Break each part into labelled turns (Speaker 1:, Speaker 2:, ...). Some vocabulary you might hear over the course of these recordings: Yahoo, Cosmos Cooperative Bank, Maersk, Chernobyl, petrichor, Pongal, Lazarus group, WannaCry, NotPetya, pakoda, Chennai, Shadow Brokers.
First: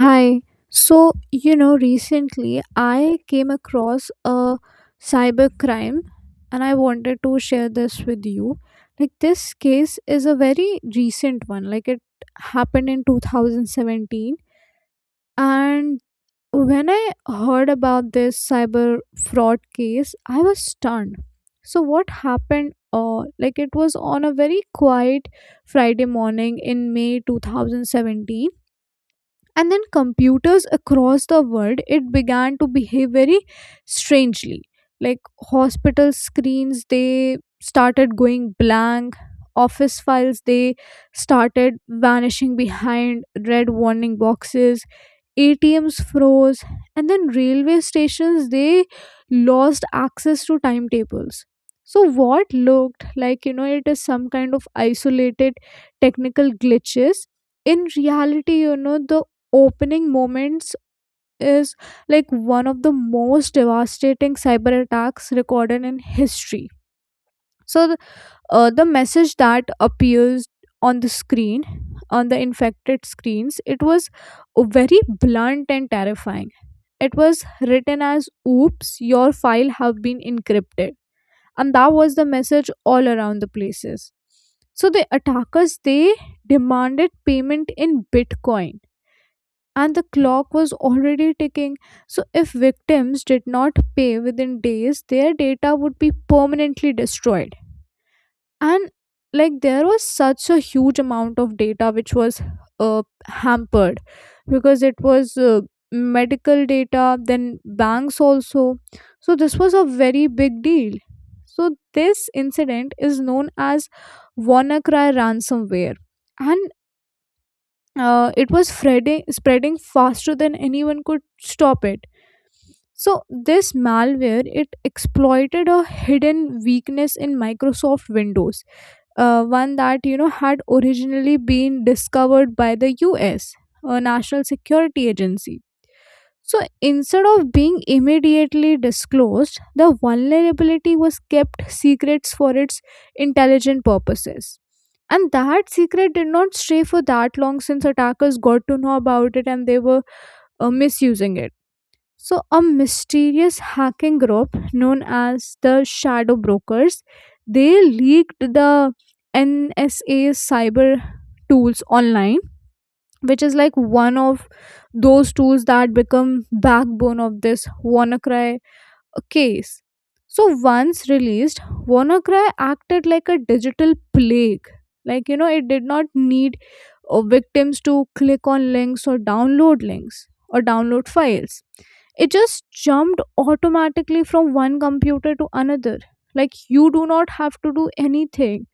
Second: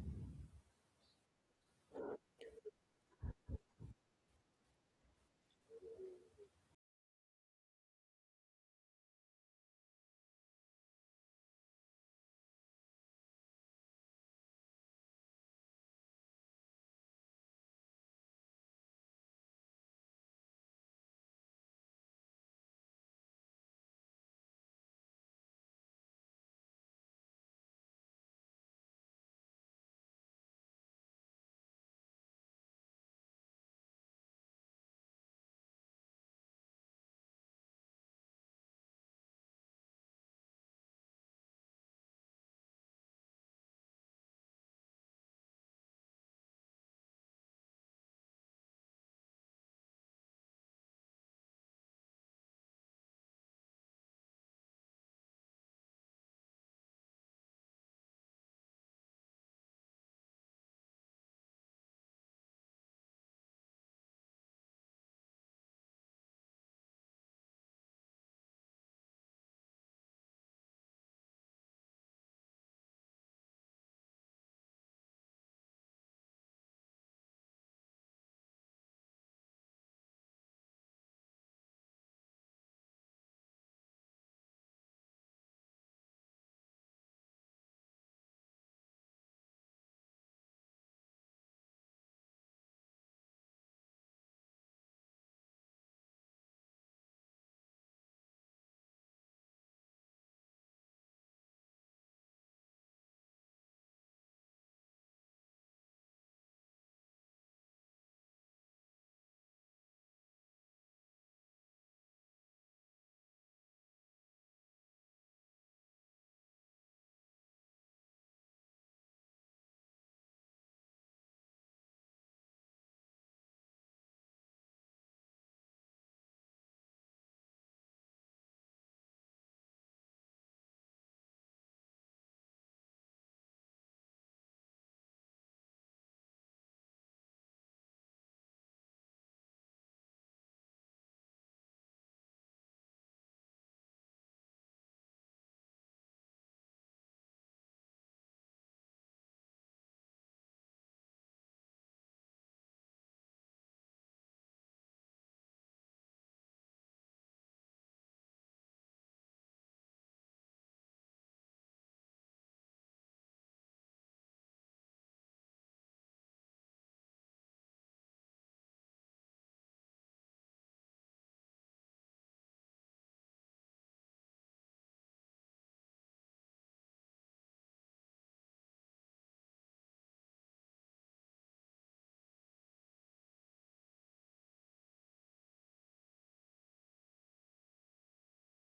Speaker 1: Hi. Recently I came across a cybercrime and I wanted to share this with you. This case is a very recent one. It happened in 2017. And when I heard about this cyber fraud case, I was stunned. So, what happened? It was on a very quiet Friday morning in May 2017, and then computers across the world it began to behave very strangely. Like, hospital screens, they started going blank. Office files, they started vanishing behind red warning boxes. ATMs froze, and then railway stations, they lost access to timetables. So, what looked like it is some kind of isolated technical glitches, in reality, the opening moments is like one of the most devastating cyber attacks recorded in history. So, the message that appears on the screen, on the infected screens, it was very blunt and terrifying. It was written as, "Oops, your file have been encrypted." And that was the message all around the places. So the attackers, they demanded payment in Bitcoin, and the clock was already ticking. So if victims did not pay within days, their data would be permanently destroyed. And like there was such a huge amount of data which was uh, hampered, because it was medical data, then banks also. So this was a very big deal. So this incident is known as WannaCry ransomware, and it was spreading faster than anyone could stop it. So this malware, it exploited a hidden weakness in Microsoft Windows, one that had originally been discovered by the US National Security Agency. So instead of being immediately disclosed, the vulnerability was kept secrets for its intelligent purposes. And that secret did not stay for that long, since attackers got to know about it and they were misusing it. So, a mysterious hacking group known as the Shadow Brokers, they leaked the NSA cyber tools online, which is like one of those tools that become backbone of this WannaCry case. So, once released, WannaCry acted like a digital plague. It did not need victims to click on links or download files. It just jumped automatically from one computer to another. Like, you do not have to do anything,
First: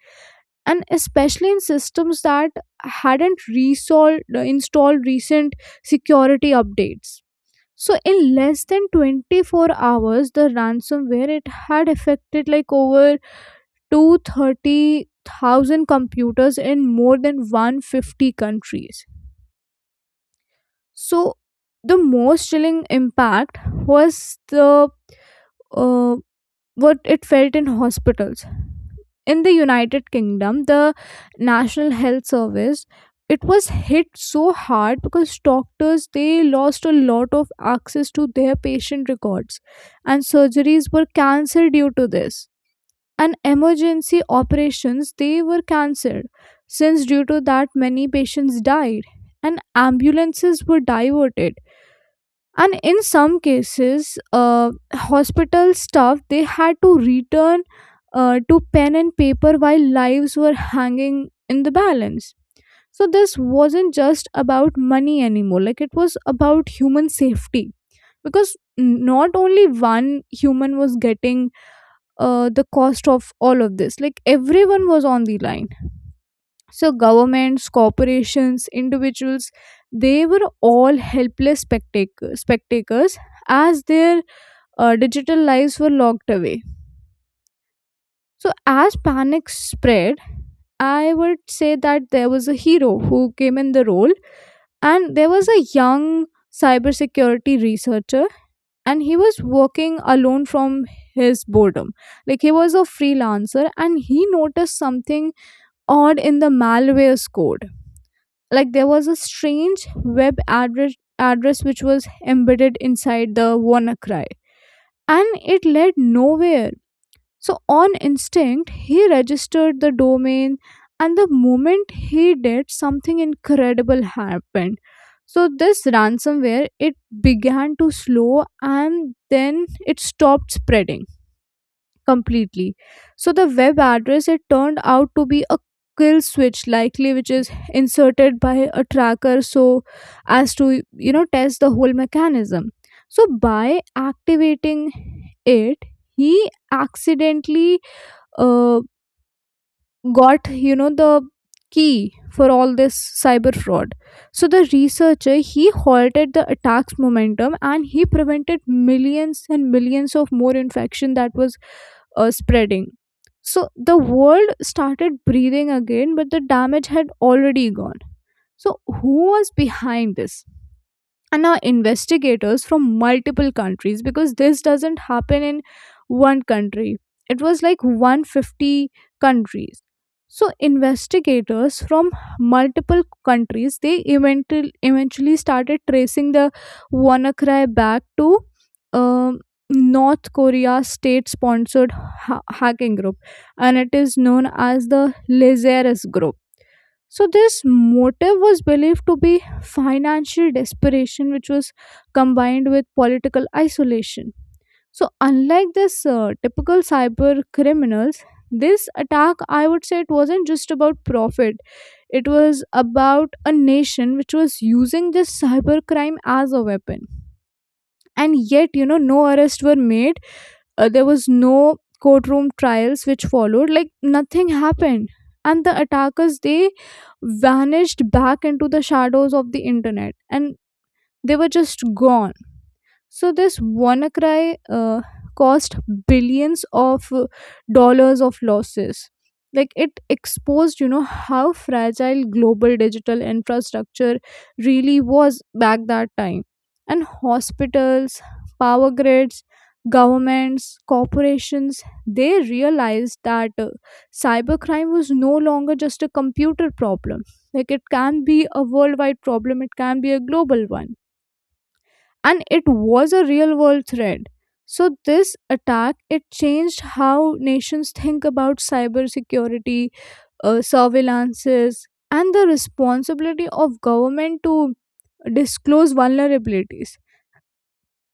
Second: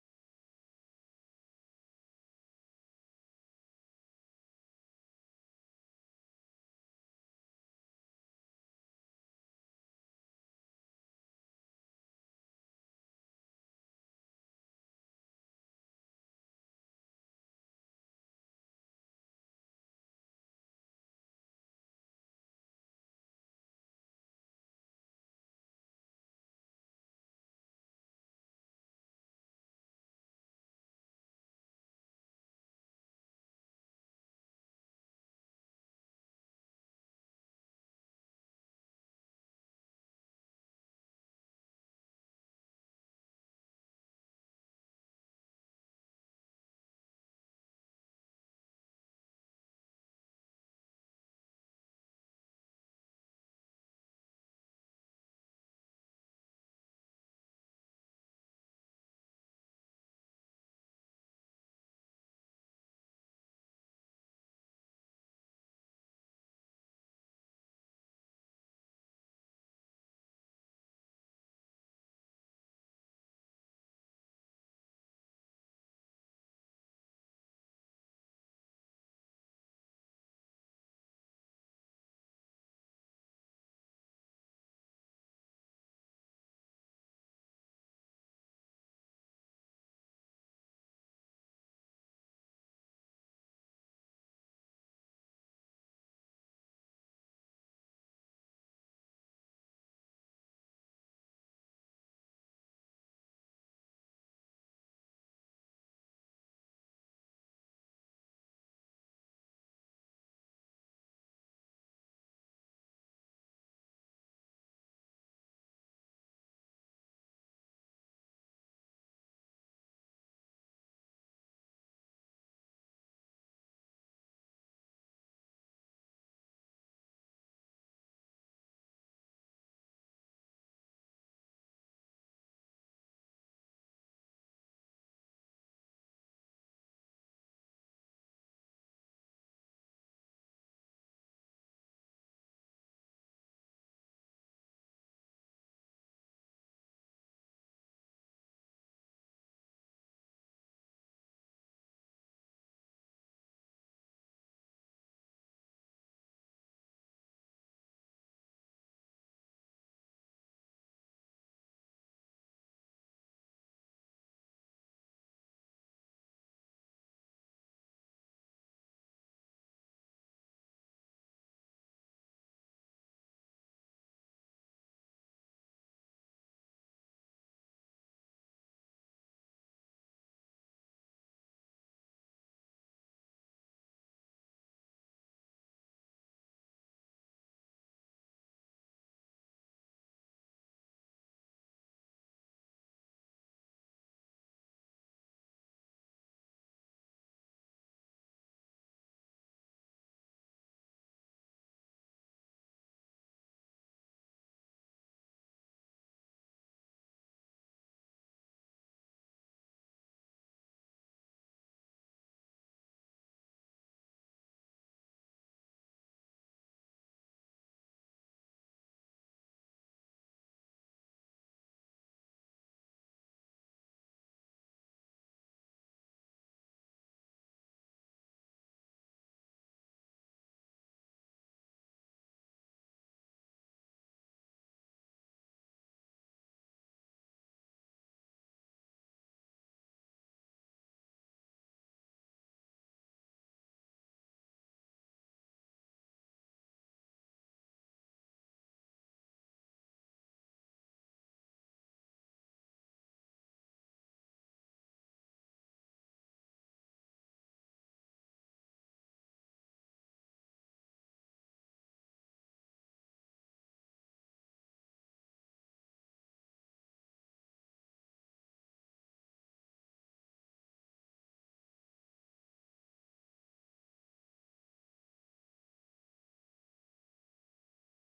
Speaker 1: and especially in systems that hadn't resolved installed recent security updates. So in less than 24 hours, the ransomware, it had affected like over 230,000 computers in more than 150 countries. So the most chilling impact was the uh, what it felt in hospitals. In the United Kingdom, the National Health Service, it was hit so hard because doctors, they lost a lot of access to their patient records, and surgeries were cancelled due to this, and emergency operations, they were cancelled. Since due to that, many patients died, and ambulances were diverted, and in some cases hospital staff, they had to return to pen and paper while lives were hanging in the balance. So this wasn't just about money anymore. Like, it was about human safety, because not only one human was getting the cost of all of this. Like, everyone was on the line. So governments, corporations, individuals, they were all helpless spectators as their digital lives were locked away. So, as panic spread, I would say that there was a hero who came in the role, and there was a young cybersecurity researcher, and he was working alone from his boredom. Like, he was a freelancer, and he noticed something odd in the malware's code. Like, there was a strange address which was embedded inside the WannaCry, and it led nowhere. So, on instinct, he registered the domain, and the moment he did, something incredible happened. So, this ransomware, it began to slow, and then it stopped spreading completely. So, the web address, it turned out to be a kill switch, likely which is inserted by a tracker so as to test the whole mechanism. So, by activating it, he accidentally uh, got the key for all this cyber fraud. So the researcher, he halted the attack's momentum, and he prevented millions and millions of more infection that was spreading. So the world started breathing again, but the damage had already gone. So who was behind this? And now investigators from multiple countries, because this doesn't happen in one country, it was like 150 countries. So investigators from multiple countries, they eventually started tracing the WannaCry back to um, North Korea state sponsored hacking group, and it is known as the Lazarus group. So, this motive was believed to be financial desperation, which was combined with political isolation. So, unlike this typical cyber criminals, this attack, I would say, it wasn't just about profit. It was about a nation which was using this cyber crime as a weapon. And yet, no arrests were made. There was no courtroom trials which followed. Like, nothing happened, and the attackers, they vanished back into the shadows of the internet, and they were just gone. So this WannaCry cost billions of dollars of losses. Like, it exposed, how fragile global digital infrastructure really was back that time. And hospitals, power grids, governments, corporations, they realized that cybercrime was no longer just a computer problem. Like, it can be a worldwide problem, it can be a global one, and it was a real world threat. So this attack, it changed how nations think about cybersecurity, surveillances, and the responsibility of government to disclose vulnerabilities.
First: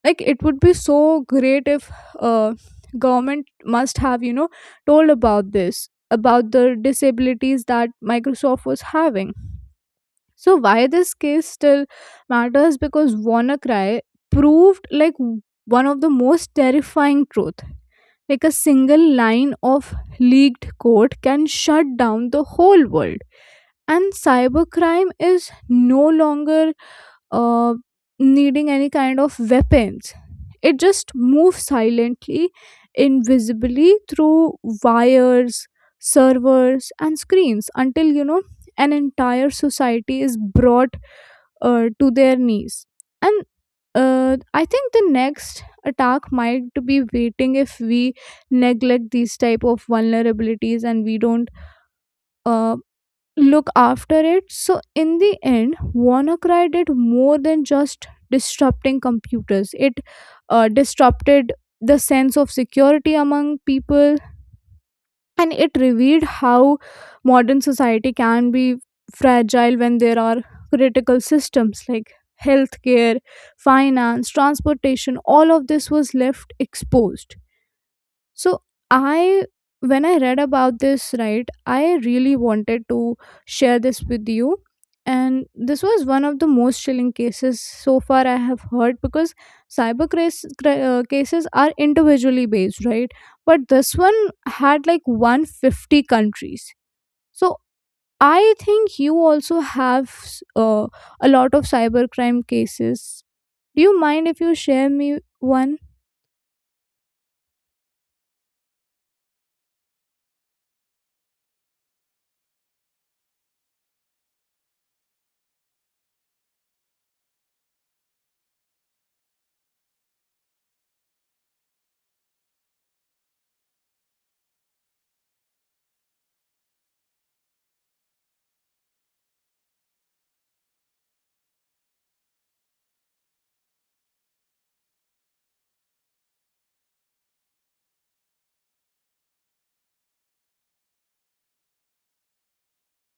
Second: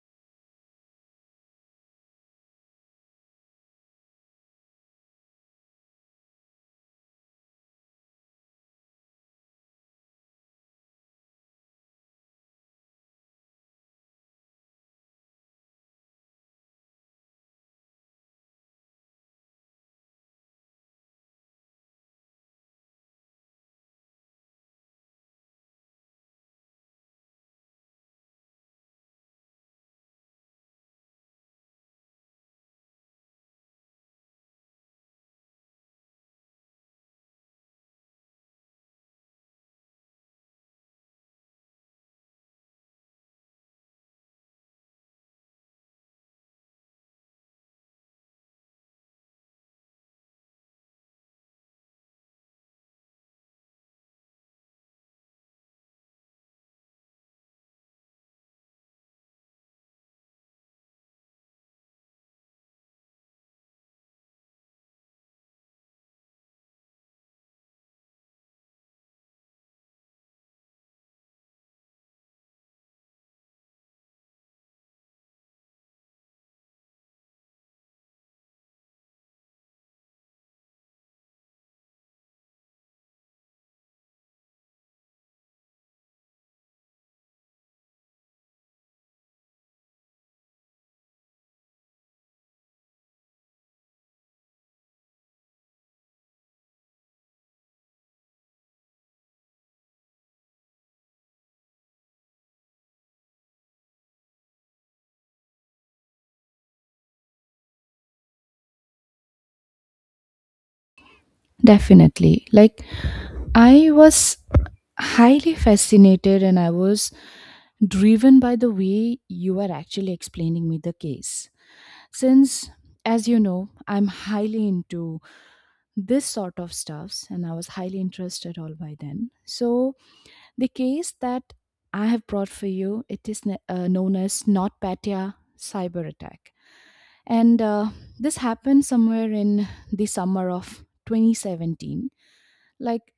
Speaker 1: Like, it would be so great if uh, government must have told about this, about the disabilities that Microsoft was having. So why this case still matters? Because WannaCry proved like one of the most terrifying truth. Like, a single line of leaked code can shut down the whole world. And cybercrime is no longer uh, needing any kind of weapons. It just moves silently, invisibly through wires, servers, and screens until an entire society is brought to their knees. And I think the next attack might be waiting if we neglect these type of vulnerabilities and we don't uh, look after it. So, in the end, WannaCry did more than just disrupting computers. It disrupted the sense of security among people, and it revealed how modern society can be fragile when there are critical systems like healthcare, finance, transportation. All of this was left exposed. So I when I read about this, right, I really wanted to share this with you. And this was one of the most chilling cases so far I have heard, because cases are individually based, right? But this one had like 150 countries. So I think you also have a lot of cybercrime cases. Do you mind if you share me one?
Speaker 2: Definitely. I was highly fascinated and I was driven by the way you are actually explaining me the case. Since, as you know, I'm highly into this sort of stuffs and I was highly interested all by then. So, the case that I have brought for you, it is known as NotPetya cyber attack. And This happened somewhere in the summer of 2017. Like,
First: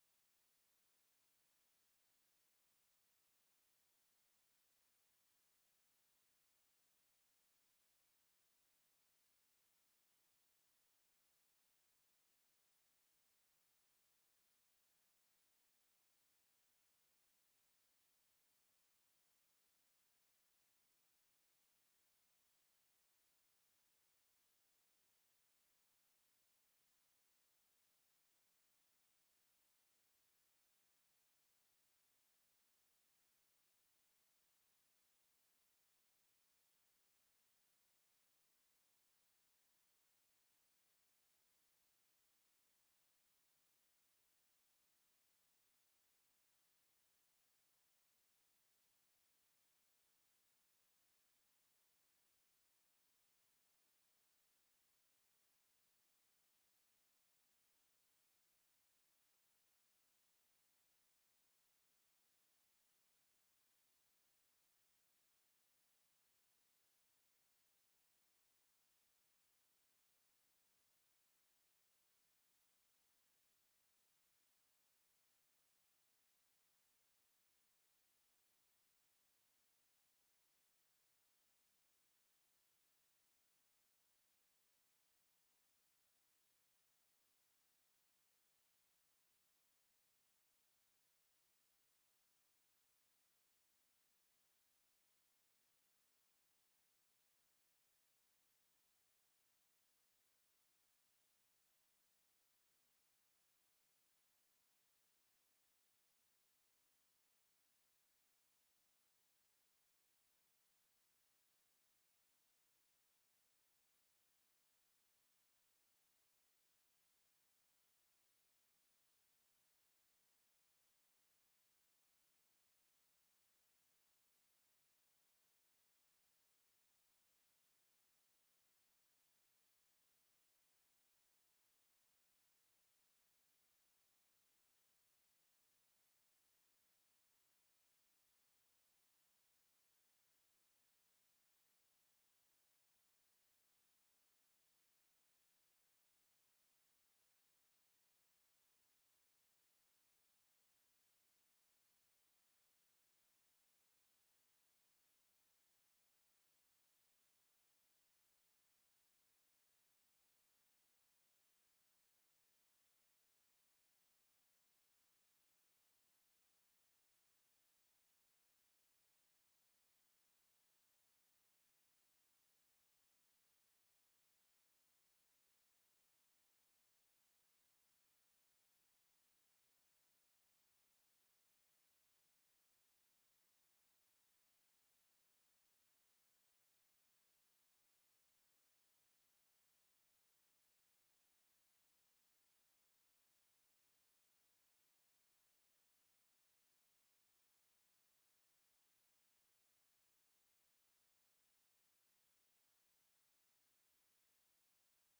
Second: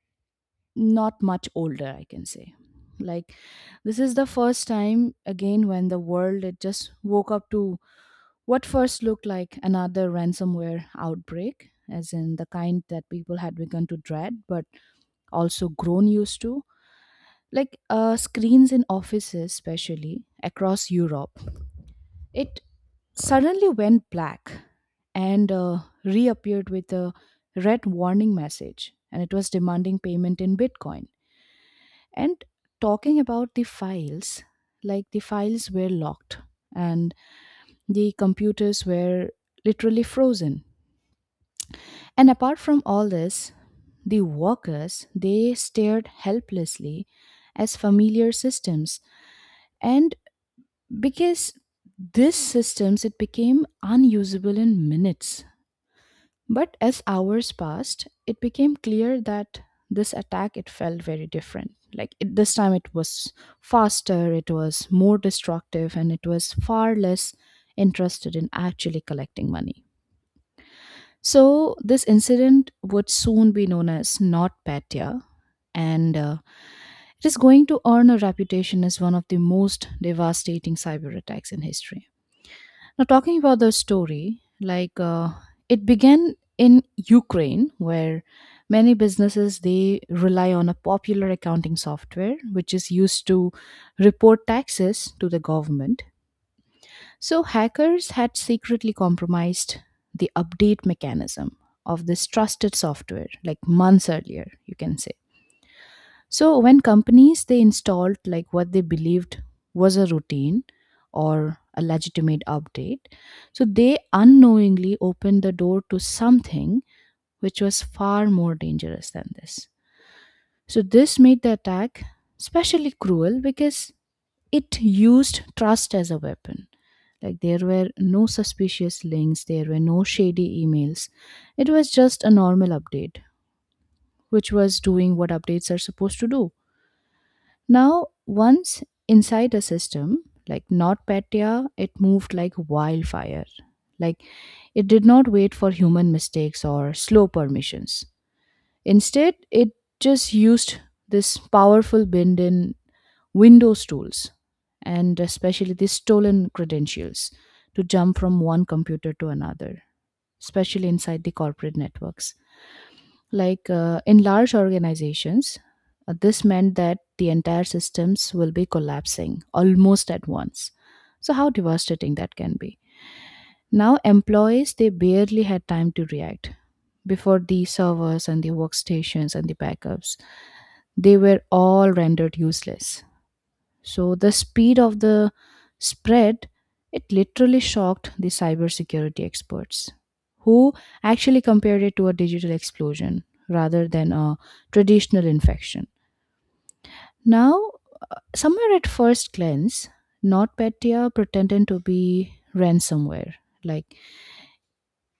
Speaker 2: not much older I can say like this is the first time again when the world it just woke up to what first looked like another ransomware outbreak as in the kind that people had begun to dread but also grown used to. Screens in offices, especially across Europe, it suddenly went black and reappeared with a red warning message, and it was demanding payment in Bitcoin. And talking about the files, like the files were locked and the computers were literally frozen. And apart from all this, the workers they stared helplessly as familiar systems, and because these systems it became unusable in minutes. But as hours passed, it became clear that this attack it felt very different. This time it was faster, it was more destructive, and it was far less interested in actually collecting money. So this incident would soon be known as NotPetya, and it is going to earn a reputation as one of the most devastating cyber attacks in history. Now, talking about the story, it began in Ukraine, where many businesses they rely on a popular accounting software which is used to report taxes to the government. So hackers had secretly compromised the update mechanism of this trusted software, like months earlier, you can say. So when companies they installed like what they believed was a routine or a legitimate update, so they unknowingly opened the door to something which was far more dangerous than this. So this made the attack especially cruel because it used trust as a weapon. Like there were no suspicious links, there were no shady emails. It was just a normal update, which was doing what updates are supposed to do. Now, once inside a system like NotPetya, it moved like wildfire. Like it did not wait for human mistakes or slow permissions. Instead, it just used this powerful bend in Windows tools and especially the stolen credentials to jump from one computer to another, especially inside the corporate networks. In large organizations, this meant that the entire systems will be collapsing almost at once. So, how devastating that can be. Now, employees, they barely had time to react before the servers and the workstations and the backups. They were all rendered useless. So the speed of the spread it literally shocked the cybersecurity experts who actually compared it to a digital explosion rather than a traditional infection. Now, somewhere at first glance, NotPetya pretended to be ransomware. Like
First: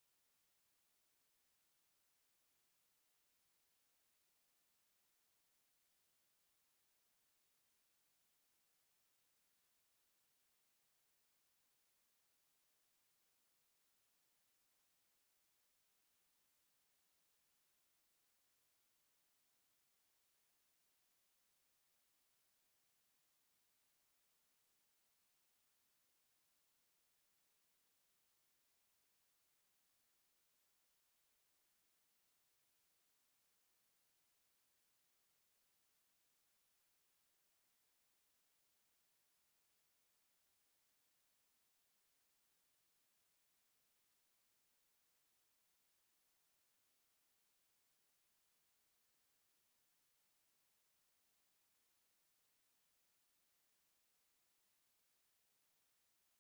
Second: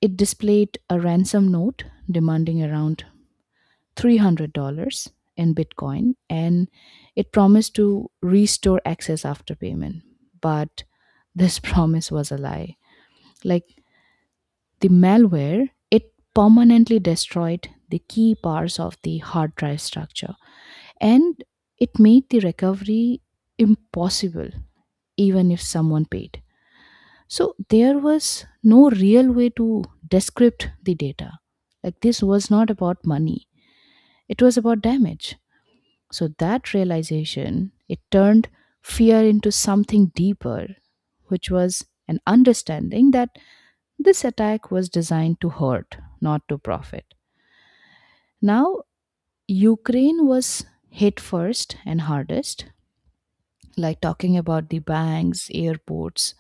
Speaker 2: it displayed a ransom note demanding around $300 in Bitcoin, and it promised to restore access after payment. But this promise was a lie. Like the malware, it permanently destroyed the key parts of the hard drive structure, and it made the recovery impossible even if someone paid. So there was no real way to decrypt the data. Like this was not about money, it was about damage. So that realization, it turned fear into something deeper, which was an understanding that this attack was designed to hurt, not to profit. Now, Ukraine was hit first and hardest, like talking about the banks, airports,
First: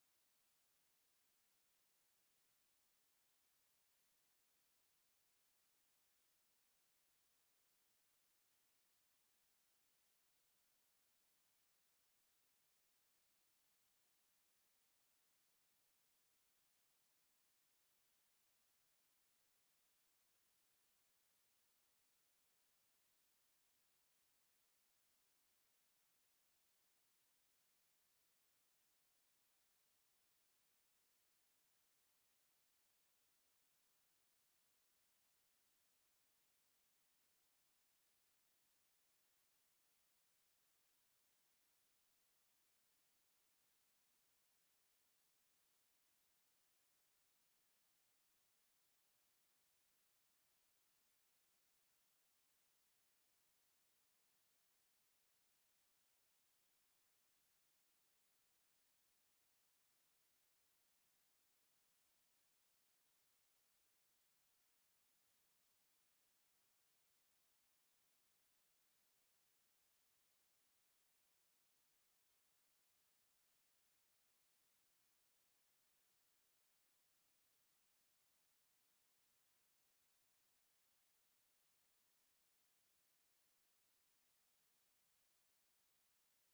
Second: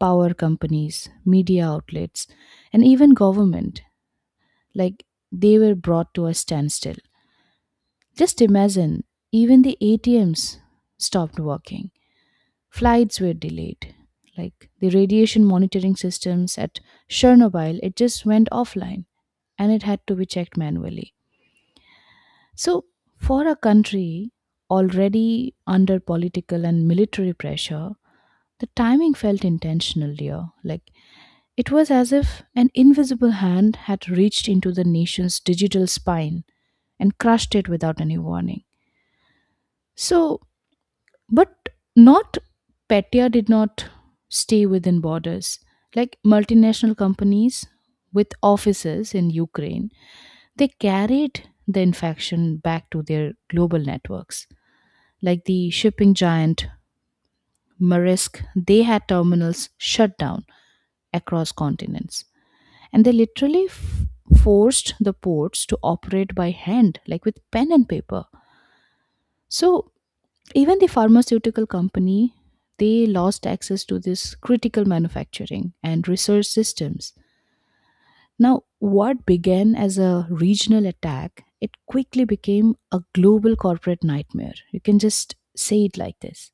Speaker 2: power companies, media outlets, and even government. Like they were brought to a standstill. Just imagine, even the ATMs stopped working. Flights were delayed. Like the radiation monitoring systems at Chernobyl, it just went offline and it had to be checked manually. So, for a country already under political and military pressure, the timing felt intentional, dear. Like it was as if an invisible hand had reached into the nation's digital spine and crushed it without any warning. So, But not Petya did not stay within borders. Like multinational companies with offices in Ukraine, they carried the infection back to their global networks. Like the shipping giant Maersk, they had terminals shut down across continents. And they literally forced the ports to operate by hand, like with pen and paper. So even the pharmaceutical company, they lost access to this critical manufacturing and research systems. Now, what began as a regional attack, it quickly became a global corporate nightmare. You can just say it like this.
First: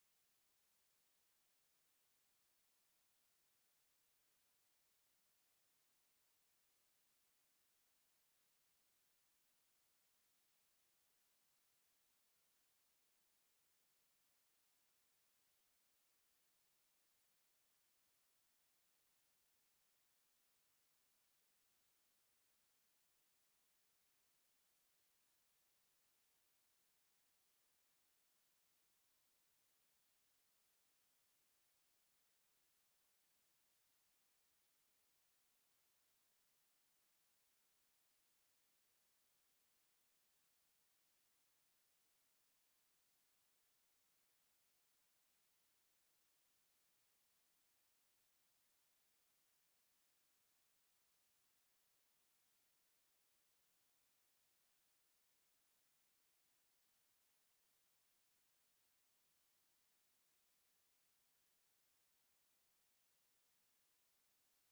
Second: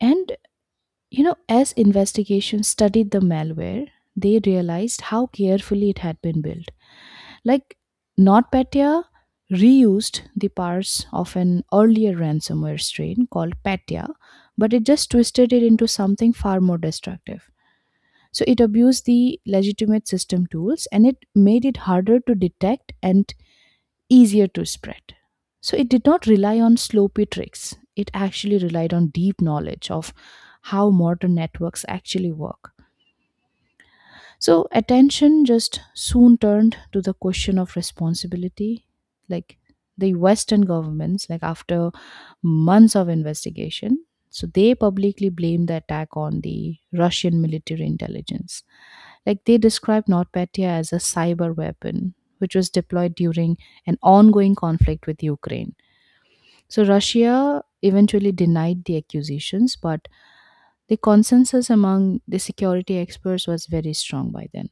Speaker 2: And, you know, as investigations studied the malware, they realized how carefully it had been built. Like NotPetya reused the parts of an earlier ransomware strain called Petya, but it just twisted it into something far more destructive. So it abused the legitimate system tools and it made it harder to detect and easier to spread. So it did not rely on sloppy tricks. It actually relied on deep knowledge of how modern networks actually work. So attention just soon turned to the question of responsibility. Like the Western governments, like after months of investigation, so they publicly blamed the attack on the Russian military intelligence. Like they described NotPetya as a cyber weapon, which was deployed during an ongoing conflict with Ukraine. So Russia eventually denied the accusations, but the consensus among the security experts was very strong by then.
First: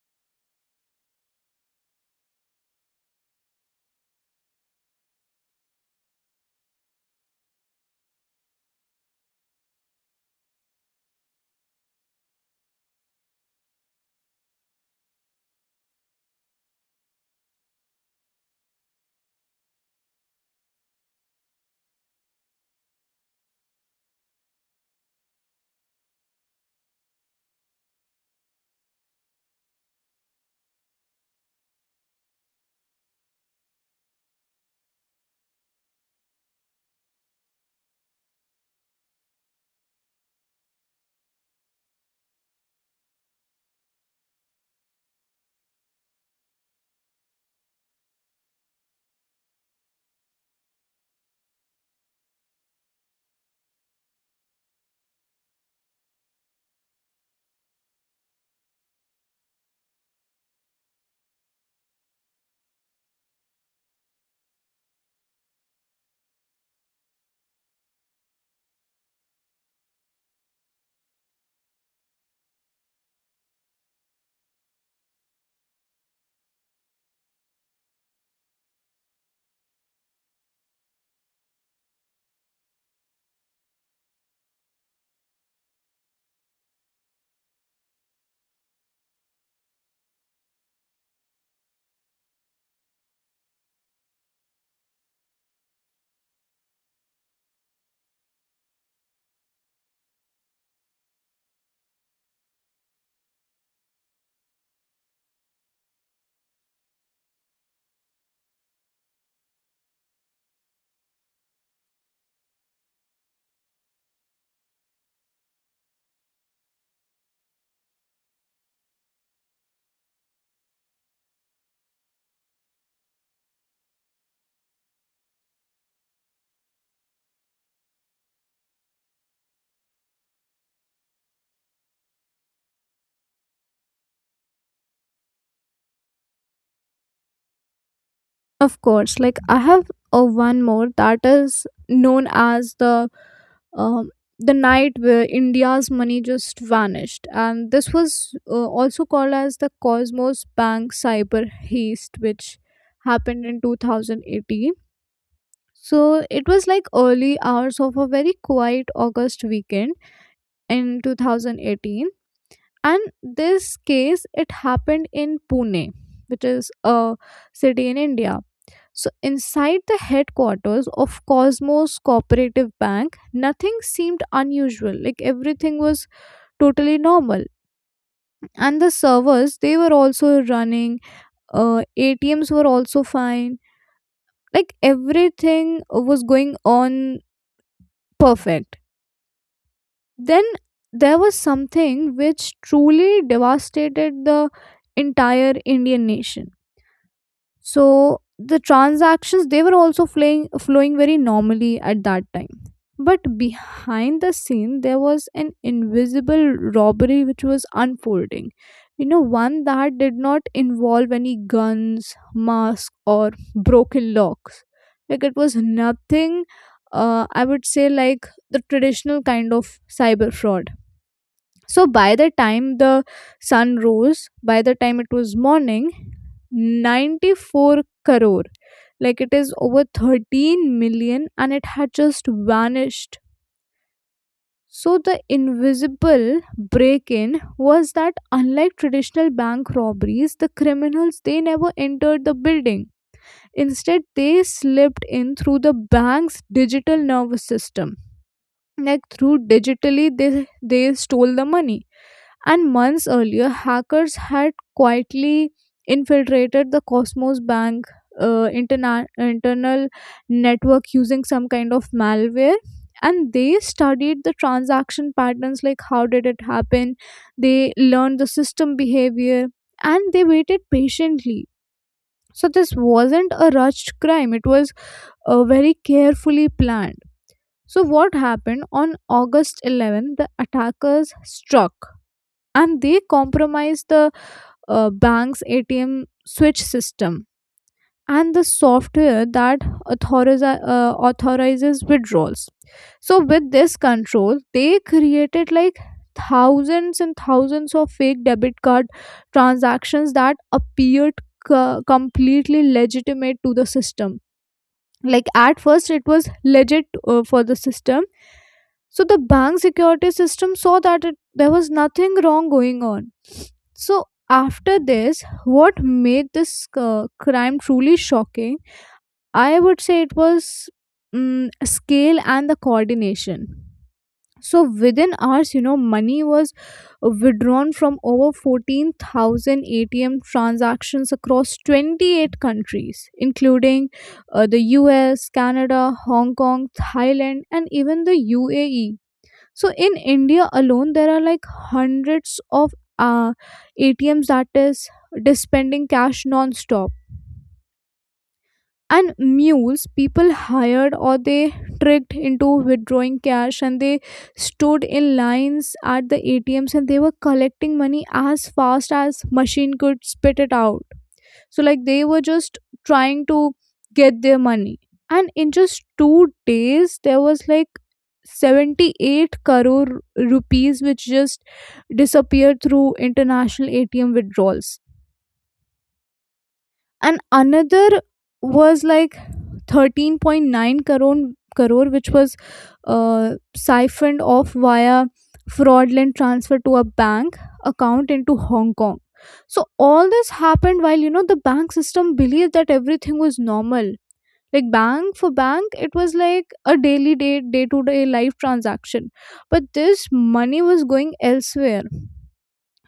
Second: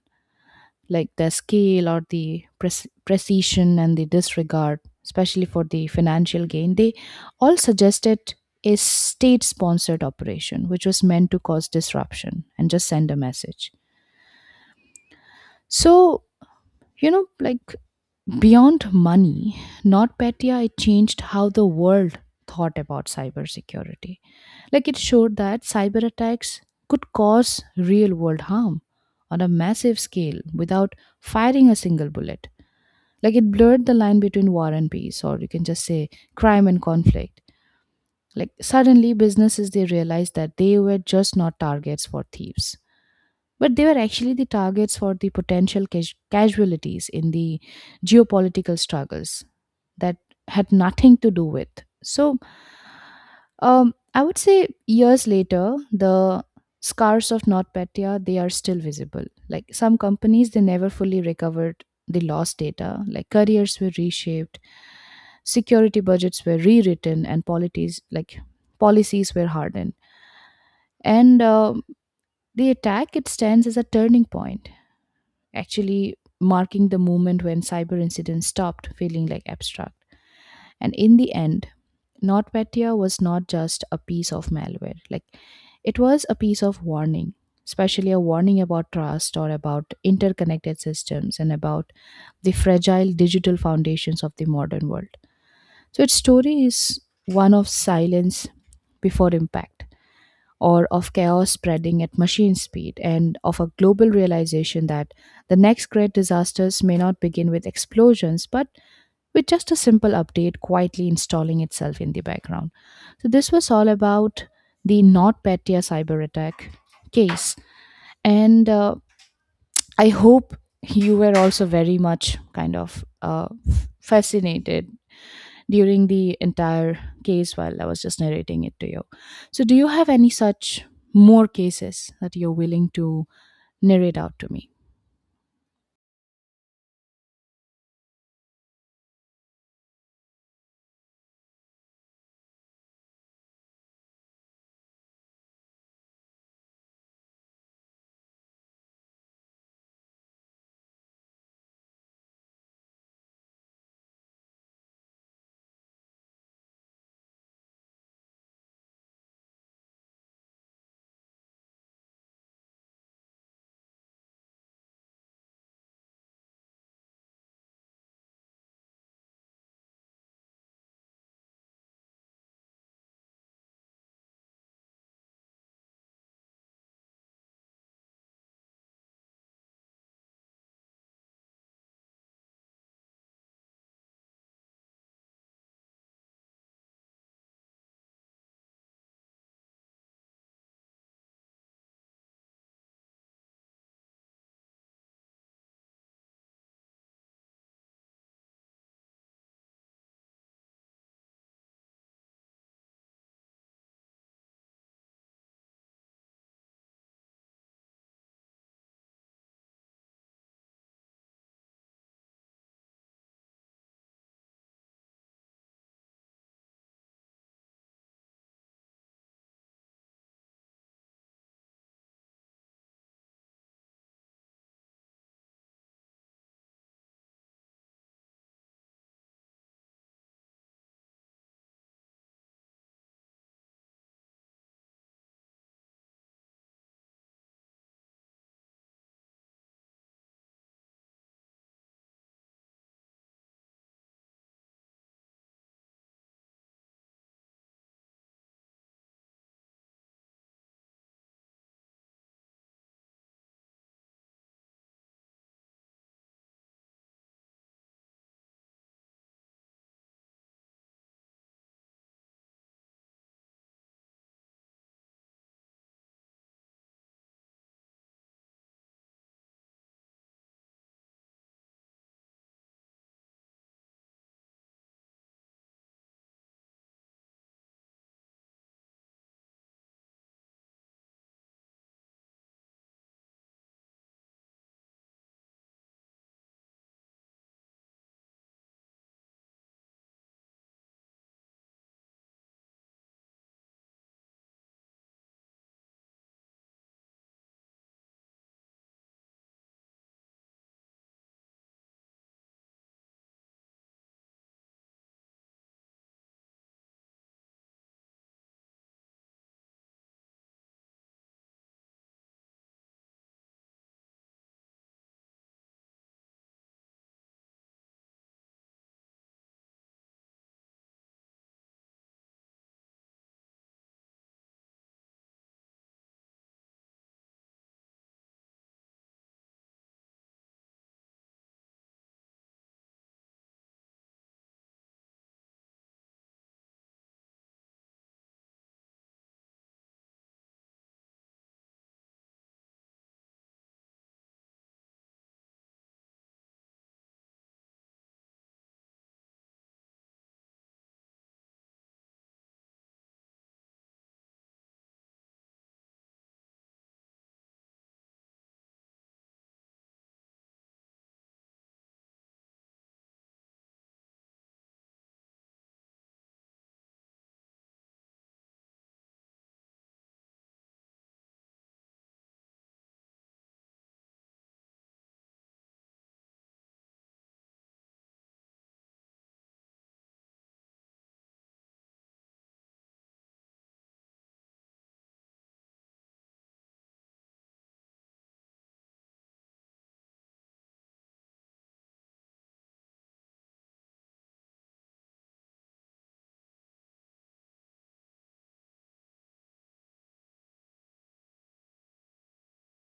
Speaker 2: Like the scale or the precision and the disregard, especially for the financial gain, they all suggested a state sponsored operation, which was meant to cause disruption and just send a message. So, you know, like beyond money, NotPetya, it changed how the world thought about cybersecurity. Like it showed that cyber attacks could cause real world harm on a massive scale without firing a single bullet. Like it blurred the line between war and peace, or you can just say crime and conflict. Like suddenly, businesses they realized that they were just not targets for thieves. But they were actually the targets for the potential casualties in the geopolitical struggles that had nothing to do with. So, I would say years later, the scars of NotPetya they are still visible. Like some companies, they never fully recovered the lost data. Like careers were reshaped, security budgets were rewritten, and policies were hardened. And The attack it stands as a turning point, actually marking the moment when cyber incidents stopped feeling like abstract. And in the end, NotPetya was not just a piece of malware, like it was a piece of warning, especially a warning about trust or about interconnected systems and about the fragile digital foundations of the modern world. So its story is one of silence before impact, or of chaos spreading at machine speed, and of a global realization that the next great disasters may not begin with explosions, but with just a simple update quietly installing itself in the background. So, this was all about the NotPetya cyber attack case. And I hope you were also very much kind of fascinated during the entire case while I was just narrating it to you. So, do you have any such more cases that you're willing to narrate out to me?
Speaker 1: Of course, like, I have a one more that is known as um, the night where India's money just vanished, and this was also called as the Cosmos Bank cyber heist, which happened in 2018. So it was like early hours of a very quiet August weekend in 2018, and this case, it happened in Pune, which is a city in India. So, inside the headquarters of Cosmos Cooperative Bank, nothing seemed unusual. Like, everything was totally normal. And the servers, they were also running, ATMs were also fine. Like, everything was going on perfect. Then there was something which truly devastated the entire Indian nation. So the transactions, they were also flowing very normally at that time, but behind the scene, there was an invisible robbery which was unfolding. One that did not involve any guns, masks, or broken locks. Like, it was nothing, I would say, like the traditional kind of cyber fraud. So by the time the sun rose, by the time it was morning, 94 crore. Like, it is over 13 million, and it had just vanished. So the invisible break in was that, unlike traditional bank robberies, the criminals, they never entered the building. Instead, they slipped in through the bank's digital nervous system. Like, through digitally, they stole the money. And months earlier, hackers had quietly infiltrated the Cosmos Bank internal network using some kind of malware. And they studied the transaction patterns, like how did it happen, they learned the system behavior, and they waited patiently. So, this wasn't a rushed crime, it was very carefully planned. So, what happened on August 11th? The attackers struck, and they compromised the bank's ATM switch system and the software that authorizes withdrawals. So, with this control, they created like thousands and thousands of fake debit card transactions that appeared completely legitimate to the system. Like at first it was legit, for the system. So the bank security system saw that, there was nothing wrong going on. So after this, what made this crime truly shocking, I would say it was scale and the coordination. So within hours, money was withdrawn from over 14,000 ATM transactions across 28 countries, including the US, Canada, Hong Kong, Thailand, and even the UAE. So in India alone, there are like hundreds of uh, ATMs that is dispensing cash non-stop, and mules, people hired or they tricked into withdrawing cash, and they stood in lines at the ATMs and they were collecting money as fast as machine could spit it out. So like they were just trying to get their money, and in just 2 days there was like 78 crore rupees which just disappeared through international ATM withdrawals. And another was like 13.9 crore which was siphoned off via fraudulent transfer to a bank account into Hong Kong. So all this happened while, the bank system believed that everything was normal. Like bank for bank, it was like a daily day to day life transaction, but this money was going elsewhere.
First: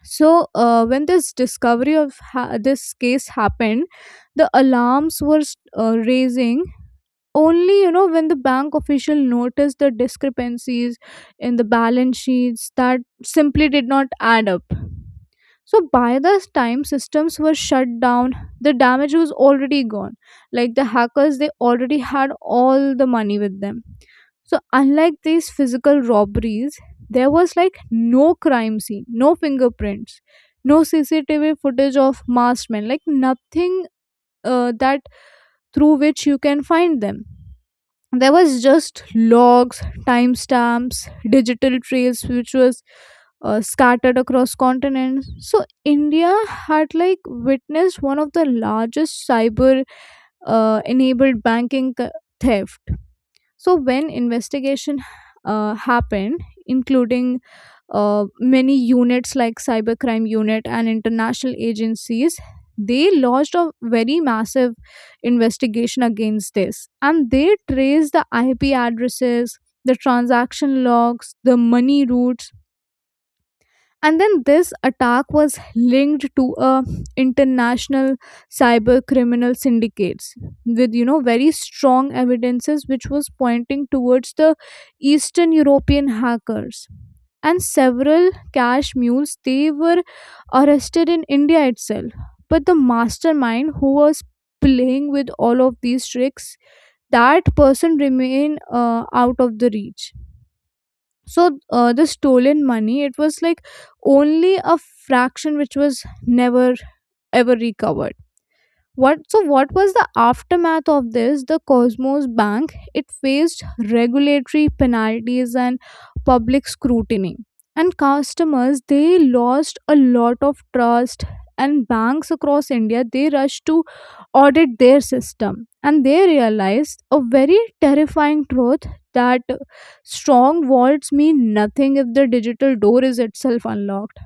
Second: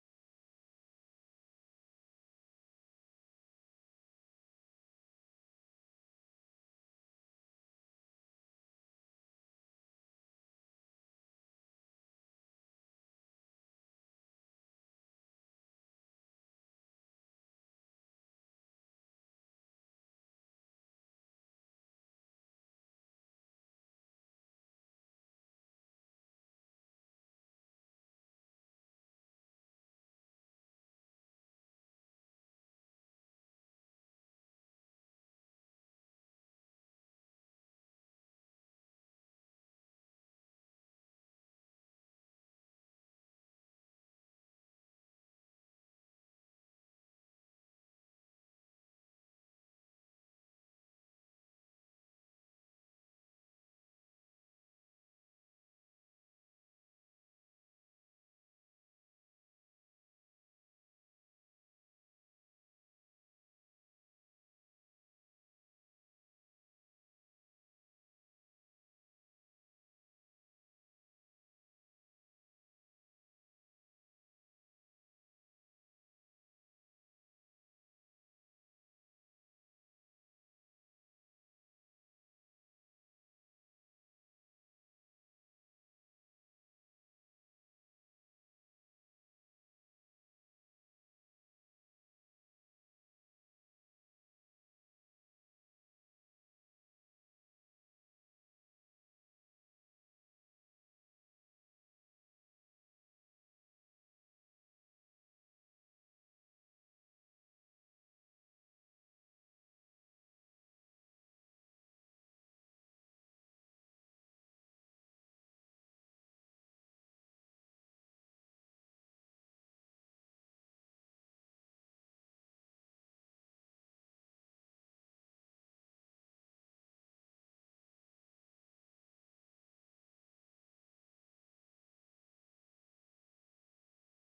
Speaker 1: So when this discovery this case happened, the alarms were raising only, when the bank official noticed the discrepancies in the balance sheets that simply did not add up. So by this time, systems were shut down, the damage was already gone. Like the hackers, they already had all the money with them. So, unlike these physical robberies, there was like no crime scene, no fingerprints, no CCTV footage of masked men, like nothing that through which you can find them. There was just logs, timestamps, digital trails which was scattered across continents. So India had like witnessed one of the largest cyber enabled banking theft. So when investigation happened, including many units like cybercrime unit and international agencies, they launched a very massive investigation against this, and they traced the IP addresses, the transaction logs, the money routes. And then this attack was linked to a international cyber criminal syndicates, with very strong evidences which was pointing towards the Eastern European hackers. And several cash mules, they were arrested in India itself, but the mastermind who was playing with all of these tricks, that person remained out of the reach. So the stolen money, it was like only a fraction which was never ever recovered. What so what was the aftermath of this? The Cosmos Bank, it faced regulatory penalties and public scrutiny. And customers, they lost a lot of trust, and banks across India, they rushed to audit their system, and they realized a very terrifying truth: that strong vaults mean nothing if the digital door is itself unlocked.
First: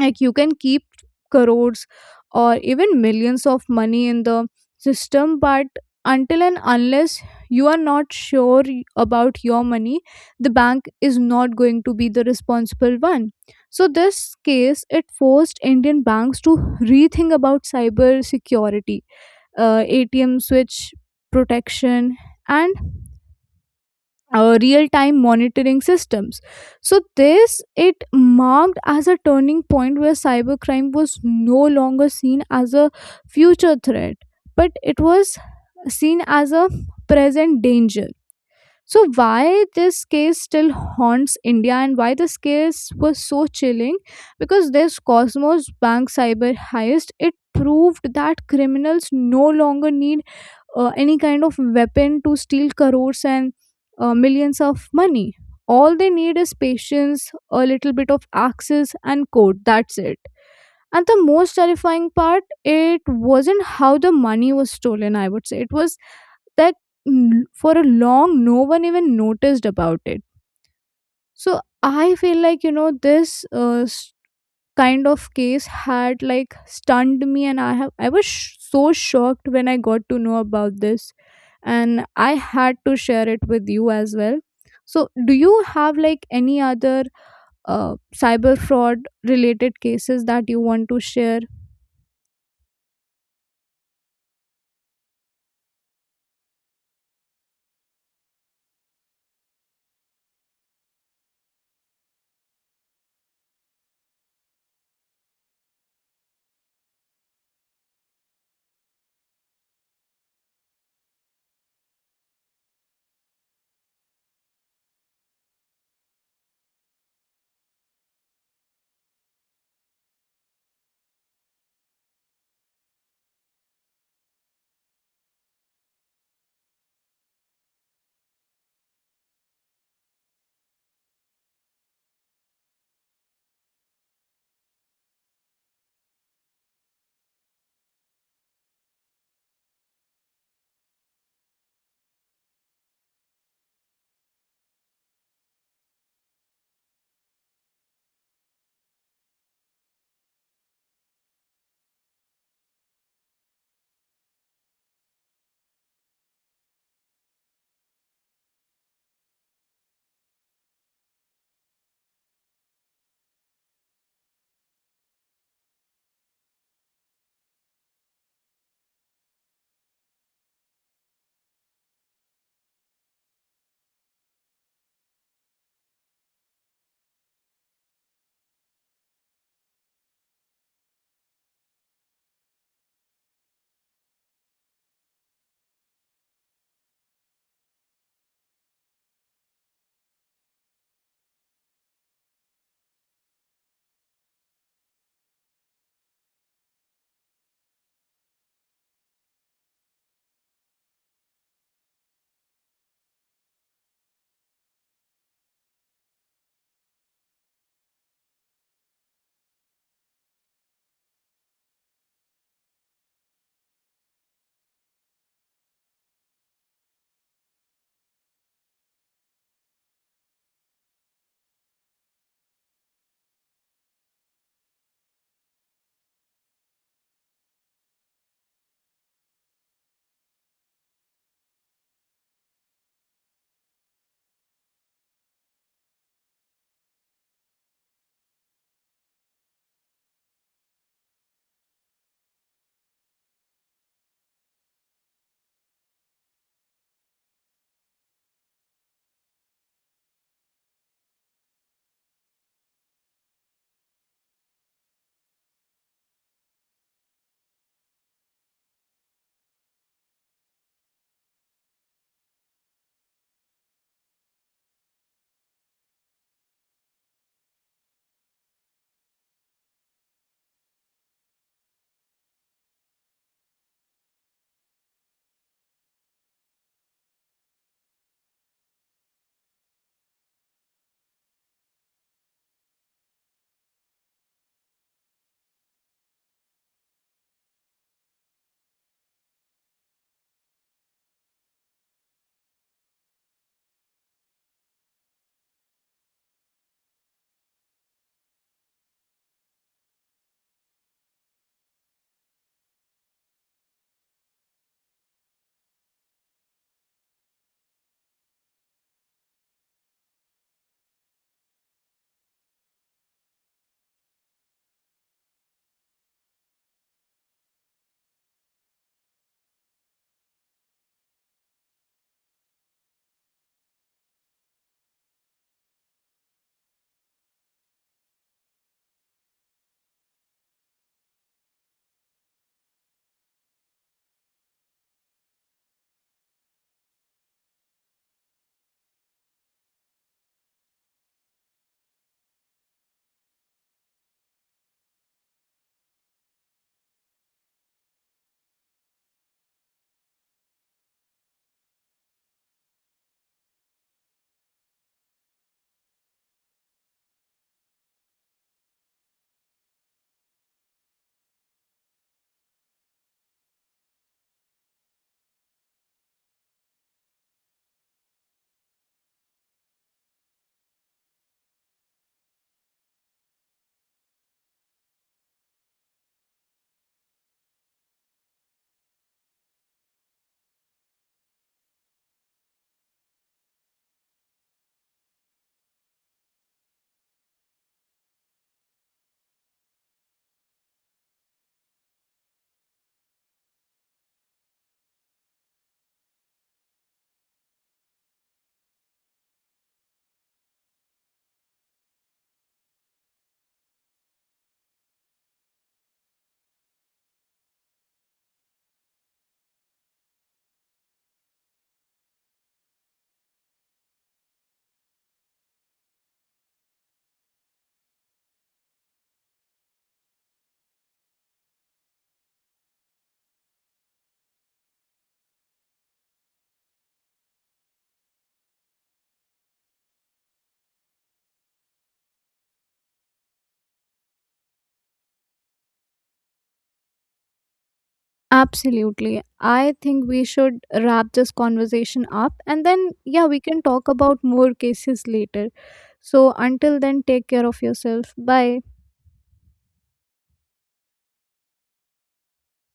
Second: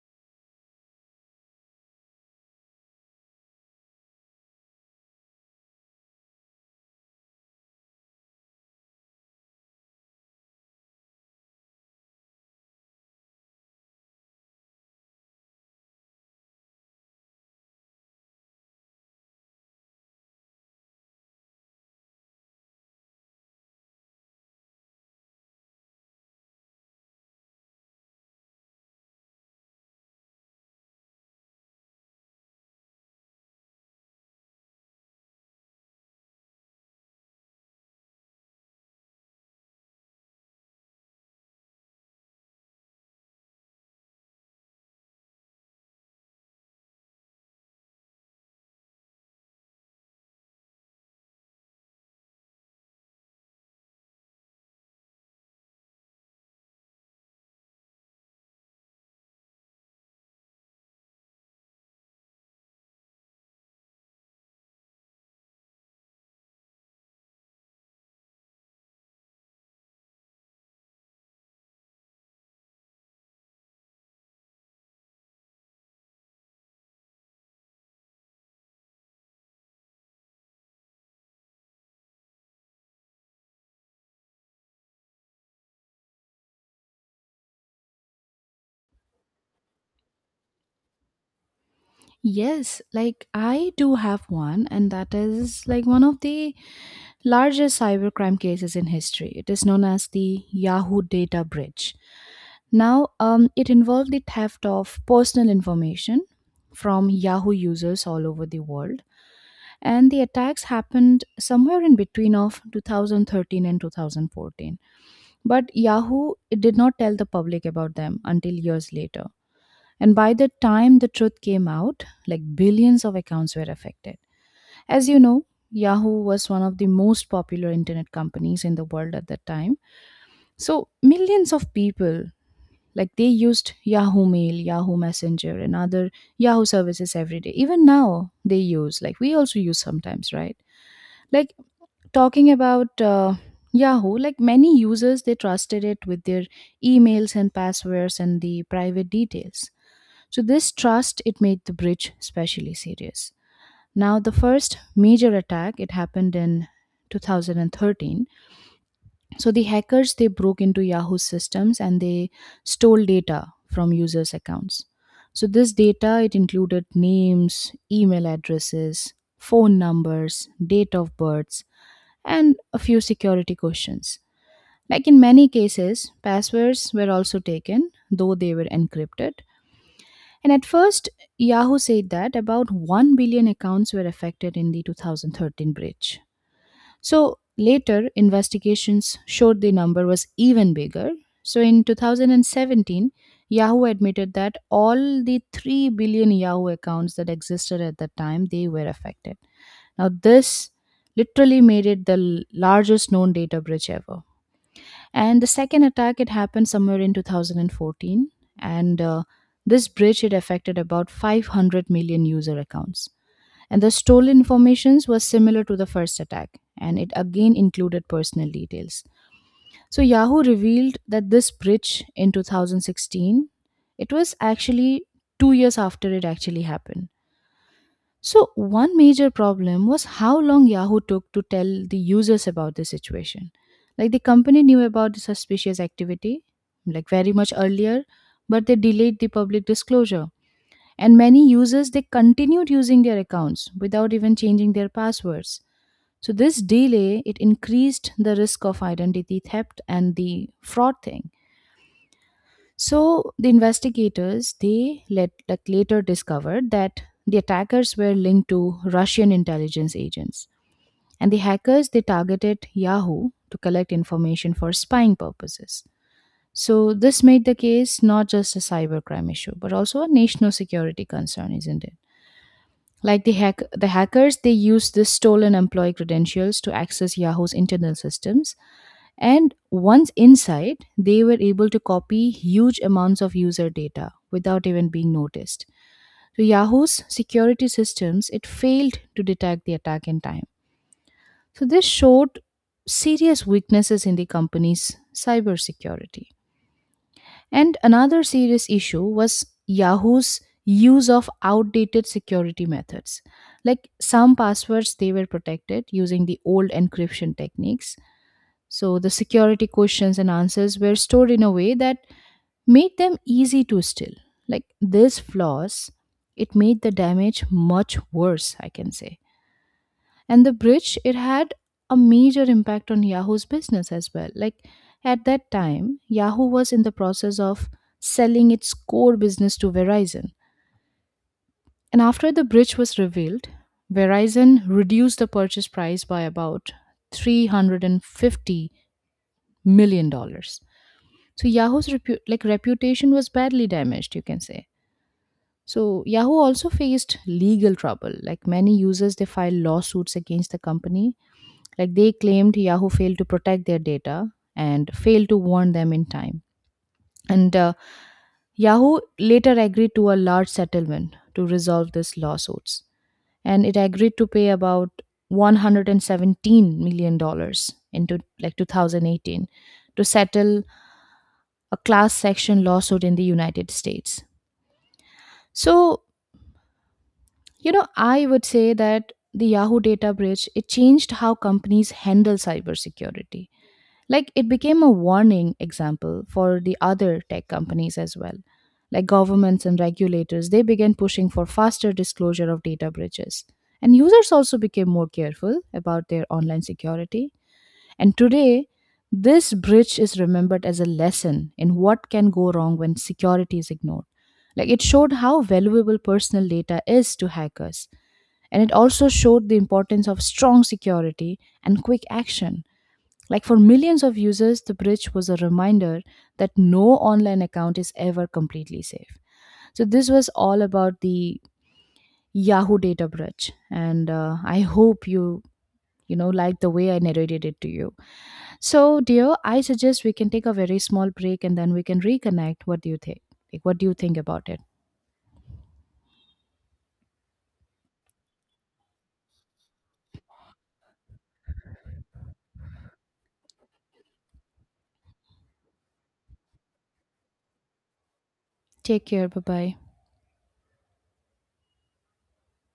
Speaker 1: Like you can keep crores or even millions of money in the system, but until and unless you are not sure about your money, the bank is not going to be the responsible one. So this case, it forced Indian banks to rethink about cyber security, ATM switch protection, and real time monitoring systems. So this, it marked as a turning point where cybercrime was no longer seen as a future threat, but it was seen as a present danger. So why this case still haunts India, and why this case was so chilling, because this Cosmos Bank cyber heist, it proved that criminals no longer need any kind of weapon to steal crores and millions of money. All they need is patience, a little bit of axes, and code. That's it. And the most terrifying part, it wasn't how the money was stolen, I would say. It was that, for a long, no one even noticed about it. So I feel like this kind of case had like stunned me, and I was so shocked when I got to know about this, and I had to share it with you as well. So do you have like any other uh, cyber fraud related cases that you want to share?
Speaker 2: Yes, like I do have one, and that is like one of the largest cybercrime cases in history. It is known as the Yahoo data breach. Now, it involved the theft of personal information from Yahoo users all over the world, and the attacks happened somewhere in between of 2013 and 2014, but Yahoo it did not tell the public about them until years later. And by the time the truth came out, like billions of accounts were affected. As you know, Yahoo was one of the most popular internet companies in the world at that time. So millions of people, like they used Yahoo Mail, Yahoo Messenger, and other Yahoo services every day. Even now they use, like we also use sometimes, right? Like talking about Yahoo, like many users, they trusted it with their emails and passwords and the private details. So this trust it made the breach especially serious. Now the first major attack it happened in 2013. So the hackers they broke into Yahoo's systems and they stole data from users' accounts. So this data it included names, email addresses, phone numbers, date of births, and a few security questions. Like in many cases, passwords were also taken, though they were encrypted. And at first, Yahoo said that about 1 billion accounts were affected in the 2013 breach. So later, investigations showed the number was even bigger. So in 2017, Yahoo admitted that all the 3 billion Yahoo accounts that existed at that time they were affected. Now, this literally made it the largest known data breach ever. And the second attack, it happened somewhere in 2014. And This breach, it affected about 500 million user accounts. And the stolen informations was similar to the first attack. And it again included personal details. So Yahoo revealed that this breach in 2016, it was actually 2 years after it actually happened. So, one major problem was how long Yahoo took to tell the users about the situation. Like, the company knew about the suspicious activity, like, very much earlier, but they delayed the public disclosure. And many users, they continued using their accounts without even changing their passwords. So, this delay, it increased the risk of identity theft and the fraud thing. So the investigators they let, like, later discovered that the attackers were linked to Russian intelligence agents, and the hackers they targeted Yahoo to collect information for spying purposes. So this made the case not just a cybercrime issue, but also a national security concern, isn't it? Like the hackers they used the stolen employee credentials to access Yahoo's internal systems and once inside, they were able to copy huge amounts of user data without even being noticed. So Yahoo's security systems it failed to detect the attack in time. So this showed serious weaknesses in the company's cybersecurity. And another serious issue was Yahoo's use of outdated security methods. Like some passwords they were protected using the old encryption techniques, so the security questions and answers were stored in a way that made them easy to steal. Like this flaws, it made the damage much worse, I can say. And the breach it had a major impact on Yahoo's business as well. Like at that time, Yahoo was in the process of selling its core business to Verizon. And after the breach was revealed, Verizon reduced the purchase price by about $350 million. Dollars. So Yahoo's like reputation was badly damaged, you can say. So Yahoo also faced legal trouble. Like many users, they filed lawsuits against the company. Like they claimed Yahoo failed to protect their data and failed to warn them in time. And Yahoo later agreed to a large settlement to resolve these lawsuits, and it agreed to pay about $117 million into like 2018 to settle a class section lawsuit in the United States. So, I would say that the Yahoo data breach it changed how companies handle cybersecurity. Like it became a warning example for the other tech companies as well. Like governments and regulators, they began pushing for faster disclosure of data breaches. And users also became more careful about their online security. And today, this bridge is remembered as a lesson in what can go wrong when security is ignored. Like it showed how valuable personal data is to hackers. And it also showed the importance of strong security and quick action. Like for millions of users, the bridge was a reminder that no online account is ever completely safe. So, this was all about the Yahoo data bridge. And I hope you like the way I narrated it to you. So, dear, I suggest we can take a very small break and then we can reconnect. What do you think? Like, what do you think about it?
Speaker 1: Absolutely. I think we should wrap this conversation up, and then, yeah, we can talk about more cases later. So, until then, take care of yourself. Bye.
Speaker 2: Take care. Bye bye.